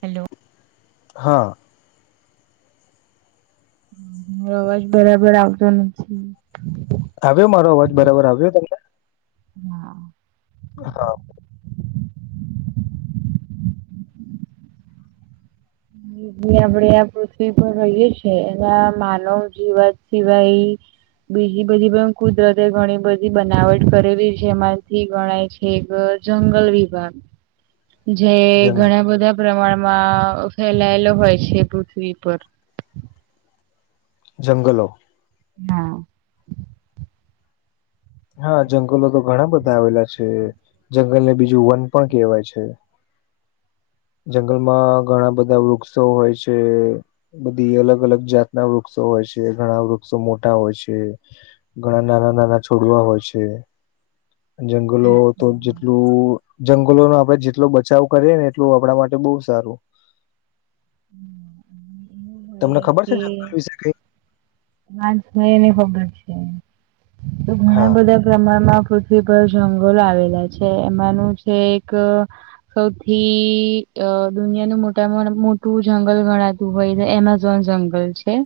Hello હા ર અવાજ બરાબર આવતો નથી. આવ્યો મારો અવાજ બરાબર આવ્યો તમને, હા હા [inaudible] [inaudible] [inaudible] [unintelligible] આ પૃથ્વી પર રહીએ છીએ એના માનવ જીવન સિવાય બીજી બધી પણ કુદરતે ઘણી બધી બનાવટ કરેલી છે એમાંથી ગણાય કે જ જંગલ વિભાગ [inaudible] જે જંગ ઘણા બધા પ્રમાણમાં ફેલાયેલો હોય છે પૃથ્વી પર જંગલો હા હા જંગલો તો ઘણા બધા આવેલા છે. જંગલ ને બીજું વન પણ કહેવાય છે. જંગલમાં ઘણા બધા વૃક્ષો હોય છે. બધી અલગ અલગ જાત ના વૃક્ષો હોય છે ઘણા વૃક્ષો મોટા હોય છે. ઘણા નાના નાના છોડવા હોય છે જંગલો તો જેટલું જંગલો ન આપડે જેટલો બચાવ કરીએ ને એટલું આપણા માટે બહુ સારું હ હઠઠ તમને ખબર છે જંગલ વિશે કઈ [unintelligible] એની ખબર છે તો ઘણા હા બધા પ્રમાણમાં [unintelligible] જંગલો આવેલા છે એમાંનું છે એક સૌથી અ દુનિયાનું મોટામાં મોટું જંગલ ગણાત-' દુબઈ એમેઝોન જંગલ છે.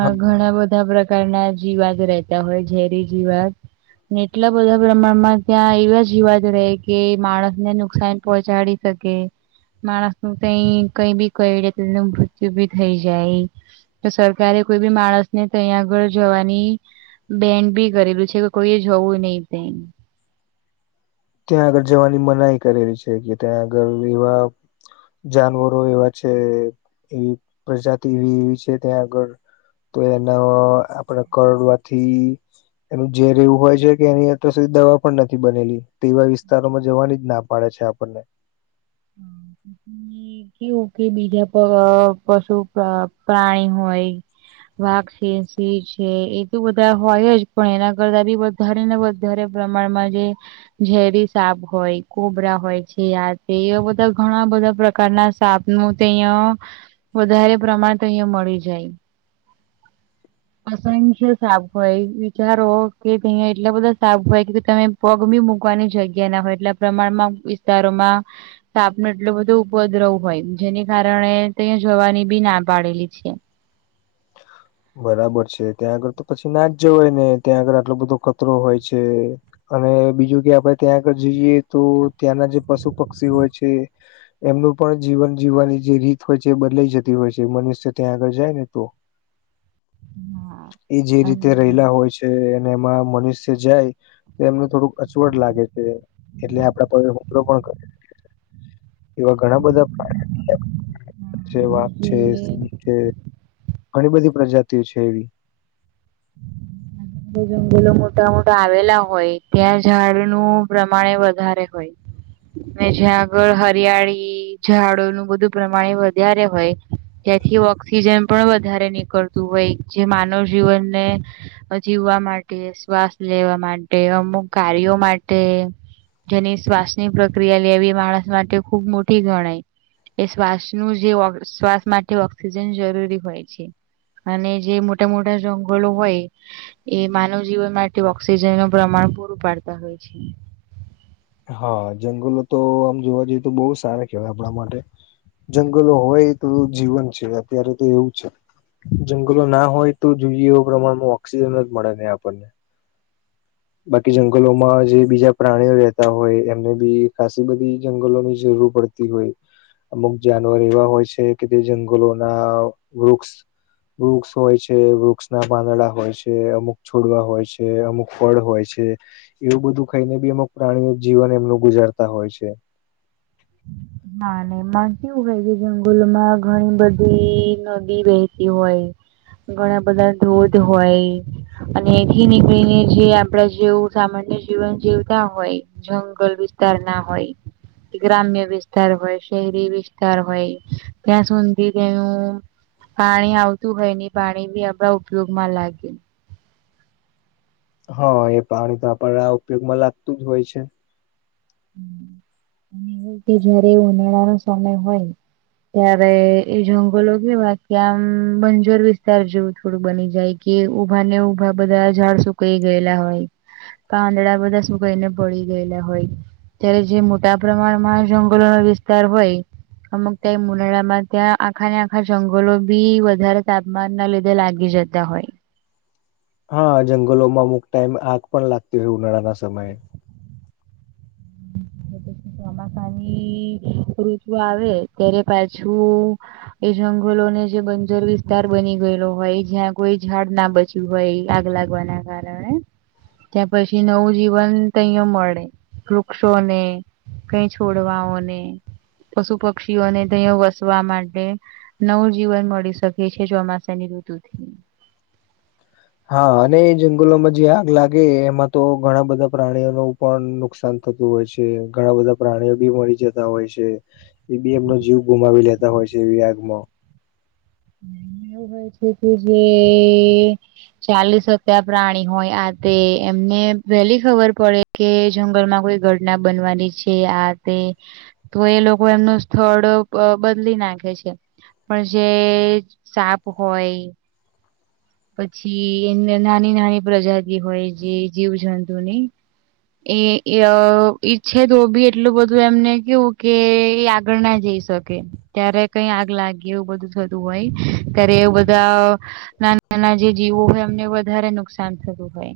હા ઘણા બધા પ્રકારના જીવાત રહેતા હોય ઝેરી જીવાત. એટલા બધા પ્રમાણમાં ત્યાં એવા જીવાદ રહે કે માણસ ને નુકસાન પહોંચાડી કે માણસ નું ક કઈ બી કઈડે તો એનું મૃત્યુ બી થઈ જાય. તો સરકારે કોઈ બી માણસ ને તહીંયા આગળ જવાની બેન્ડ બી કરેલું છે કે કોઈએ જવું નહી તઇ ત્યાં આગળ જવાની મનાઈ કરેલી છે કે ત્યાં આગળ એવા જાનવરો એવા છે એવી પ્રજાતિ એવી એવી છે ત્યાં આગળ-' તો એના આપડ કરડવાથી એનું ઝેર એવું હોય છે કે એની અતાર સુધી દવા પણ નથી બનેલી. તે એવા વિસ્તારોમાં જવાની જ ના પાડે છે આપણને [unintelligible] ઈ કયો કે બીજા પશુ પ્રાણી હોય વાઘ છે સિં છે એ તો બધા હોયજ પણ એના કરતા બી બધ વધારીને વધારે પ્રમાણમાં જે ઝેરી સાપ હોય કોબરા હોય છે. એ બધા ઘણા બધા પ્રકારના સાપ નું તે અહં- વધારે પ્રમાણ તો અહીયા મળી જા. [inaudible] અસંખ્ય સાપ હોય વિચારો કે અહીંયા એટલા બધા સાપ હોય કે તમે પગભી મૂકવાની જગ્યા ના હોય એટલા પ્રમાણમાં વિસ્તારોમાં [inaudible] સાાપ ન એટલો બધો ઉપદ્રવ હોય જેને કારણે તહીંયા જોવાની બી ના પાડેલી છે. બરાબર છે ત્યાં આગળ તો પછી ના જ જવાય ને ત્યાં આગળર આટલો બધો ખતરો હોય છે. અને બીજું કે આપણે ત્યાં આગળ જઈએ તો ત્યાંના જે પશુ પક્ષી હોય છે. એમનું પણ જીવન જીવવાની જે રીત હોય છે એ બદલાઈ જતી હોય છે મનુષ્ય ત્યાં આગળ જાય ને તો હા એ જે રીતે અને રહેલા હોય છે અને એમાં મનુષ્ય જાય તો એમને થોડુંક અચવટ લાગે છે એટલે આપડા પ હુમલો પણ કરે છે. એવા ઘણા બધા. વાત અને જે છે સ છે ઘણી બધી પ્રજાતિઓ છે એવીઊગ જંગલો મોટા મોટા આવેલા હોય ત્યાં ઝાડનું પ્રમાણે વધારે હોય. ને જ્યાં આગળ હરિયાળી ઝાડોનુંું બધું પ્રમાણે વધારે હોય. ત્યાંથી ઓક્સિજન પણ વધારે નીકળતું હોય જે માનવ જીવનને. જીવવા માટે શ્વાસ લેવા માટે અમુક કાર્યો માટે. જેની શ્વાસની પ્રક્રિયા લેવી માણસ માટે ખુબ મોટી ગણાય. એ શ્વાસનું જે શ્વાસ માટે ઓક્સિજન જરૂરી હોય છે. અને જે મોટા મોટા જંગલો હોય. એ માનવ જીવન માટે ઓક્સિજન નું પ્રમાણ પૂરું પાડતા હોય છે. હા જંગલો તો આમ જોવા જઈએ તો બહુ સારા કેહેવાય આપણા માટે. જંગલો હોય તો જીવન છે અત્યારેતો એવું છે. જંગલો ના હોય તો જોઈએ એવા પ્રમાણમાં ઓક્સિજન જ મળે ને આપણને. બાકી જંગલોમાં જે બીજા પ્રાણીઓ રહેતા હોય એમને બી ખાાસ બધી જંગલોની જરૂર પડતી. હોય અમુક જાનવર એવા હોય છે કે તે જંગલોના વૃક્ષ. વૃક્ષ હોય છે વૃક્ષના પાંદડા હોય છે અમુક છોડવા હોય છે અમુક. ફળ હોય છે એવું બધું ખાઈને બી એમ પ્રાણીઓ જીવન એમનું ગુજારતા હોય છે. [inaudible] ના ના માન કે એવું હોય કે જંગલમાં ઘણી બધી નદી વહેતી હોય. ઘણા બધા ધોધ હોય. અને એથી નીકળીને જે આપડા જેવું સામાન્ય જીવન જીવતા હોય. જંગલ વિસ્તાર ના હોય. ગ્રામ્ય વિસ્તાર હોય શહેરી વિસ્તાર હોય ત્યાં સુધી તેનું. પાણી આવતું હોય નહ પાણી બી અણા ઉપયોગ માં લાગે. હા એ પાણી તો આપણ આ ઉપયોગમાં લાગતું જ હોય છે. [inaudible] અને જયારે ઉનાળાનો સમય હોય. ત્યારે એ જંગલો કેવા કે આમ બંજર વિસ્તાર જેવું થોડું બની જાય. કે ઉભા ને ઉભા બધા ઝાડ સુકાઈ ગયેલા હોય. પાંદડા બધા શું કઈને ભળી ગયેલા હોય. અ્યારે જે મોટા પ્રમાણમાં જંગલો ન વિસ્તાર હોય. અમુક ત્યાં મુનાડામાં ત્યાં આખાને આખા જંગલો બી વધારે તાપમાન ના લીધે લાગે. લગી જતા હોય. હા જંગલોમાં અમુક ટાઈમ આગ પણ લાગતી હોય ઉનાળાના સમયે. પ ચોમાસાની ઋતુ આવે ત્યારે પાછું. એ જંગલોને જે બજર વિસ્તાર બની ગયેલો હોય જ્યાં કોઈ ઝાડ ના બચે. શું હોય એ આગ લાગવાના કારણે. ત્યાં પછી નવું જીવન ત અહીયા મળે વૃક્ષોને કઈ છોડવાઓને પશુ પક્ષીઓને તયા વસવા માટે. નવું જીવન મળી શકે છે ચોમાસાની ઋતુથી. હા અને એ જંગલોમાં જે આગ લાગે એમાં તો ઘણા બધા પ્રાણીઓ ન પણ નુકસાન. થતું હોય છે ઘણા બધા પ્રાણીઓ બી મળી જતા હોય છે. એ બી એમનો જીવ ગુમાવી લેતા હોય છે એવી આગમાં. [inaudible] ય છે તું જે. ચાલીસકા પ્રાણી હોય આ તે એમને વેલી ખબર પડે. કે જંગલમાં કોઈ ઘણના બનવાની છે આ તે. તો એ લોકો એમનું સ્થળ બદલી નાખે છે પણ જે. સાપ હોય પછી એ નાની નાની પ્રજાતિ હોય જે જીવ જંતુ ની. એ ઈઅ ઈચ્છે તો બી એટલું બધું એમને કેવું કે એ આગળ ના જઈશ તોકે ત્યારે કઈ આગ લાગી એવું બધું થતુ હોય ત્યારે એવ બધા નાન નાના જે જીવો હોય એમને વધારે નુકસાન થતું હોય.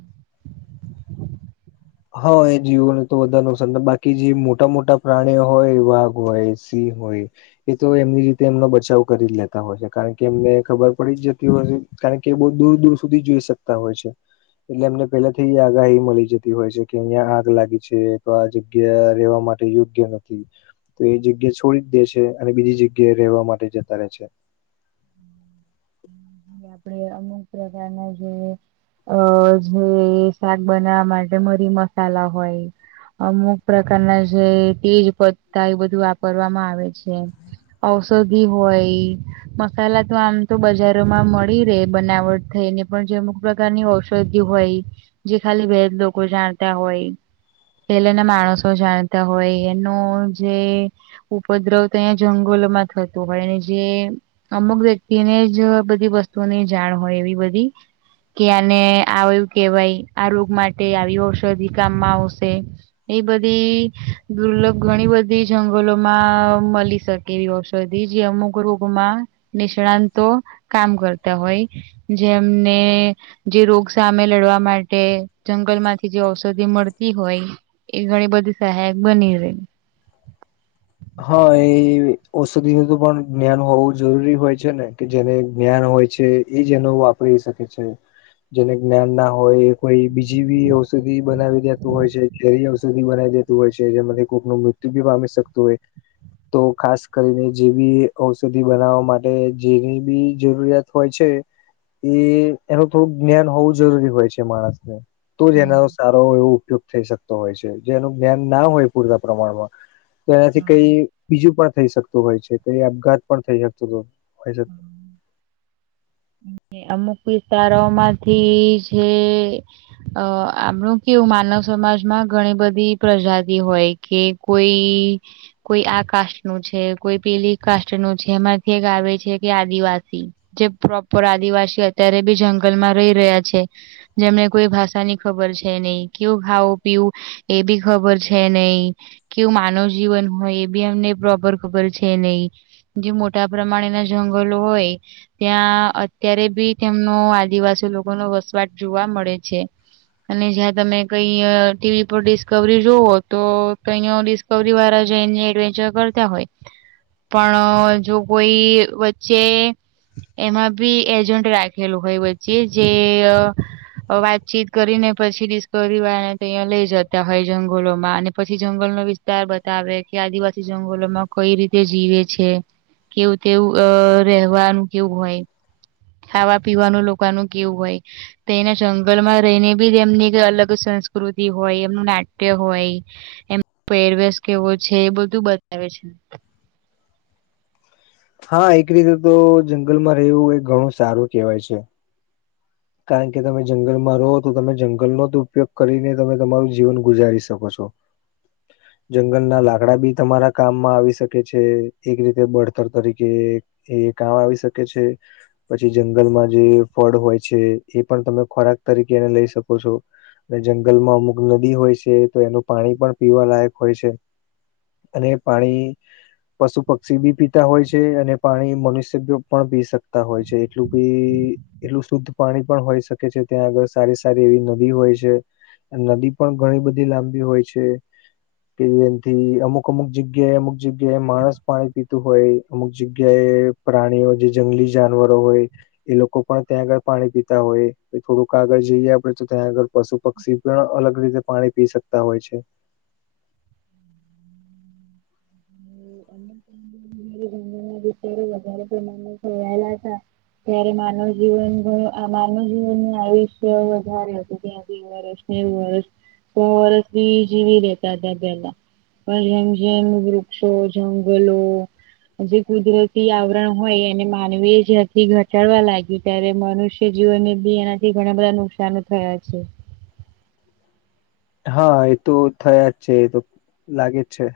હ એ જીવોને તો વધારે નુકસાન બાકી જે મોટા મોટા પ્રાણીઓ હોય વાઘ હોય, સિંહ હોય એ તો એમની રીતે એમનો બચાવ કરી જ લેતા હોય છે કારણ કે એમને ખબર પડી જ જતી હોય છે કારણ કે બહુ દૂર દૂર સુધી જોઈ શકતા હોય છે એટલે એમને પેલાથી આગાહી મળી જત તી હોય છે કે અહિયાં આગ લાગી છે તો આ જગ્યા રહેેવા માટે યોગ્ય નથી. તો એ જગ્યા છોડી જ દે છે અને બીજી જગ્યા રહેવા માટે જતા રહે છે. જે આપડે અમુક પ્રકારના જીવો અ જે શાક બનાવા માટે મરી મસાલા હોય અમુક પ્રકારના જે તેજ પત્તા એ બધું વાપરવામાં આવ હોય છે ઔષધિ હોય મસાલા તો આમ તો બજાર તેમાં મળી રે બનાવટ થઈને પણ જે અમુક પ્રકારની ઔષધિ હોય જે ખાલી વેદ લોકો જાણતા હોય. પેલેના માણસો જાણતા હોય એનું જે ઉપદ્રવ તો અહીંયા જંગલોમાં થતુ હોય અને જે અમુક વ્યક્તિને જ બધી વસ્તુઓની જાણ હોય એવી બધી કે આને આવ એવું કેવાય આ રોગ માટે આવી ઔષધિ કામમાં આવશે એ બધી દુર્લભ ઘણી બધી જંગલો માં મળી શક એવી ઔષધિ જે અમુક રોગમાં નિષ્ણાતો કામ કરતા હોય જેમને જે રોગ સામે લડવા માટે જંગલ માંથી જે ઔષધિ મળતી હોય એ ઘણી બધી સહાયક બની રહે. હા એ ઔષધિ ન તો પણ જ્ઞાન હોવું જરૂરી હોય છે ને કે જેને જ્ઞાન હોય છે એજ એનો વાપરી શકે છે જેને જ્ઞાન ના હોય કોઈ બી જીવી ઔષધિ બનાવી દેતું હોય છે ધૈર્યસ ઔષધી બનાવી દેતું હોય છે જેમાંથી કોઈકનું મૃત્યુ બી પામી શકતું હોય. તો ખાસ કરીને જે બી ઔષધિ બનાવવા માટે જેની બી જરૂરિયાત હોય છે એ એનું થોડુંક જ્ઞાન હોવું જરૂરી હોય છે માણસને તો જ એનો સારો એવો ઉપયોગ થઈ શકતો હોય છે જે એનું જ્ઞાન ના હોય પૂરતા પ્રમાણમાં તો એનાથી કઈ બીજું પણ થઈ શકતું હોય છે કઈ આપઘાત પણ થઈ શકતું હોય હજુ અમુક વિસ્તારો માંથી જે અ આમણું કેવું માનવ સમાજમાં ઘણી બધી પ્રજાતિ હોય કે કોઈ કોઈ આ કાસ્ટ નું છે કોઈ પેલી કાસ્ટ નું છે એમાંથી એક આવે છે જે કે આદિવાસી જે પ્રોપર આદિવાસી અત્યારે બી જંગલમાં રહી રહ્યા છે જેમને કોઈ ભાષા ની ખબર છે નહી કેવું ખાવુ પીવું એ બી ખબર છે નહી કેવું માનવ જીવન હોય એ બી એમને પ્રોપર ખબર છે નહી જે મોટા પ્રમાણેના જંગલો હોય ત્યાં અત્યારે બી તેમનો આદિવાસી લોકો નો વસવાટ જોવા મળે છે. અને જ્યાં તમે કઈ અ ટીવી પર ડિસ્કવરી જોવો તો તહીય ડિસ્ક કવરી વાળા જઈને એડવેન્ચર કરતા હોય પણ જો કોઈ વચ્ચે એમાં બી એજન્ટ રાખેલું હોય વચ્ચે જેઅ અ વાતચીત કરીને પછી ડિસ્કવરી વાળા ન તો અહીંયા લઈ જતા હોય જંગલોમાં અને પછી જંગલનો વિસ્ત તાર બતાવે કે આદિવાસી જંગલોમાં કઈ રીતે જીવે છે. કેવું તેવું- અ રહેવાનું કેવું હોય- ખાવા પીવાનું લોકાનું કેવું હોય તો એના જંગલમાં રહીને બી એમની અલગ સંસ્કૃતિ હોય એમનું નાટ્ય હોય એમનો પેરવેશ કેવો છે એ બધું બતાવે છે. હા એક રીતે તો જંગલમાં રહેવું એ ઘણું સારું કેહેવાય છે. કારણ કે તમે જંગલમાં રહો તો તમે જંગલનો જ ઉપયોગ કરીને તમે તમારું જીવન ગુજારી શકો છો. [inaudible] જંગલના લાકડા બી તમારા કામમાં આવી શકે છે એક રીતે બળતર તરીકે. એ કામ આવી શકે છે પછી જંગલમાં જે ફળ હોય. છે એ પણ તમે ખોરાક તરીકે એને લઈ શકો છો. જંગલમાં અમુક નદી હોય છે તો એનું પાણી પણ પીવા લાયક હોય છે. અને એ પાણી. પશુ પક્ષી બી પીતા હોય છે અને પાણી મનુષ્ય પણ પી શકતા હોય છે એટલું બી- એટલું શુદ્ધ પાણી પણ હોય શકે છે ત્યાં આગળ સારી સારી એવી નદી હોય છે. નદી પણ ઘણી બધી લાંબી હોય છે. કે એમથી અમુક અમુક જગ્યાએ અમુક જગ્યાએ માણસ પાણી પીતું હોય અમુક જગ્યાએ- પ્રાણીઓ જે જંગલી જાનવરો હોય એ લોકો પણ ત્યાં આગળ- પાણી પીતા હોય થોડુંક આાગળ જઈએ આપડે તો ત્યાં આગળ પશુ પક્ષી પણ અલગ રીતે પાણી પી શક તા હોય છે. જંગલમાં જઈ ત્યારે જ આ- જ્યારે મમ્મી આવેલા હતા- ત્યારે માનવ જીવન ઘણું માનવ જીવન આયુષ્ય વધારે હતું ત્યાંથી- વર્ષ નેવુ વર્ષ સો વરષ બી જીવી રેતા ત્યા પહેલા- પણ જેમ જેમ વૃક્ષો જંગલો જે કુદરતી આવ હોય એને માનવી જથી ઘટાડવા લાગી ત્યારે મનુષ્ય જીવનને બી એનાથી ઘણા બધા નુક ચાલુ થયા છે. હા એ તો થયા જ છે એ તો લાગે જ છે.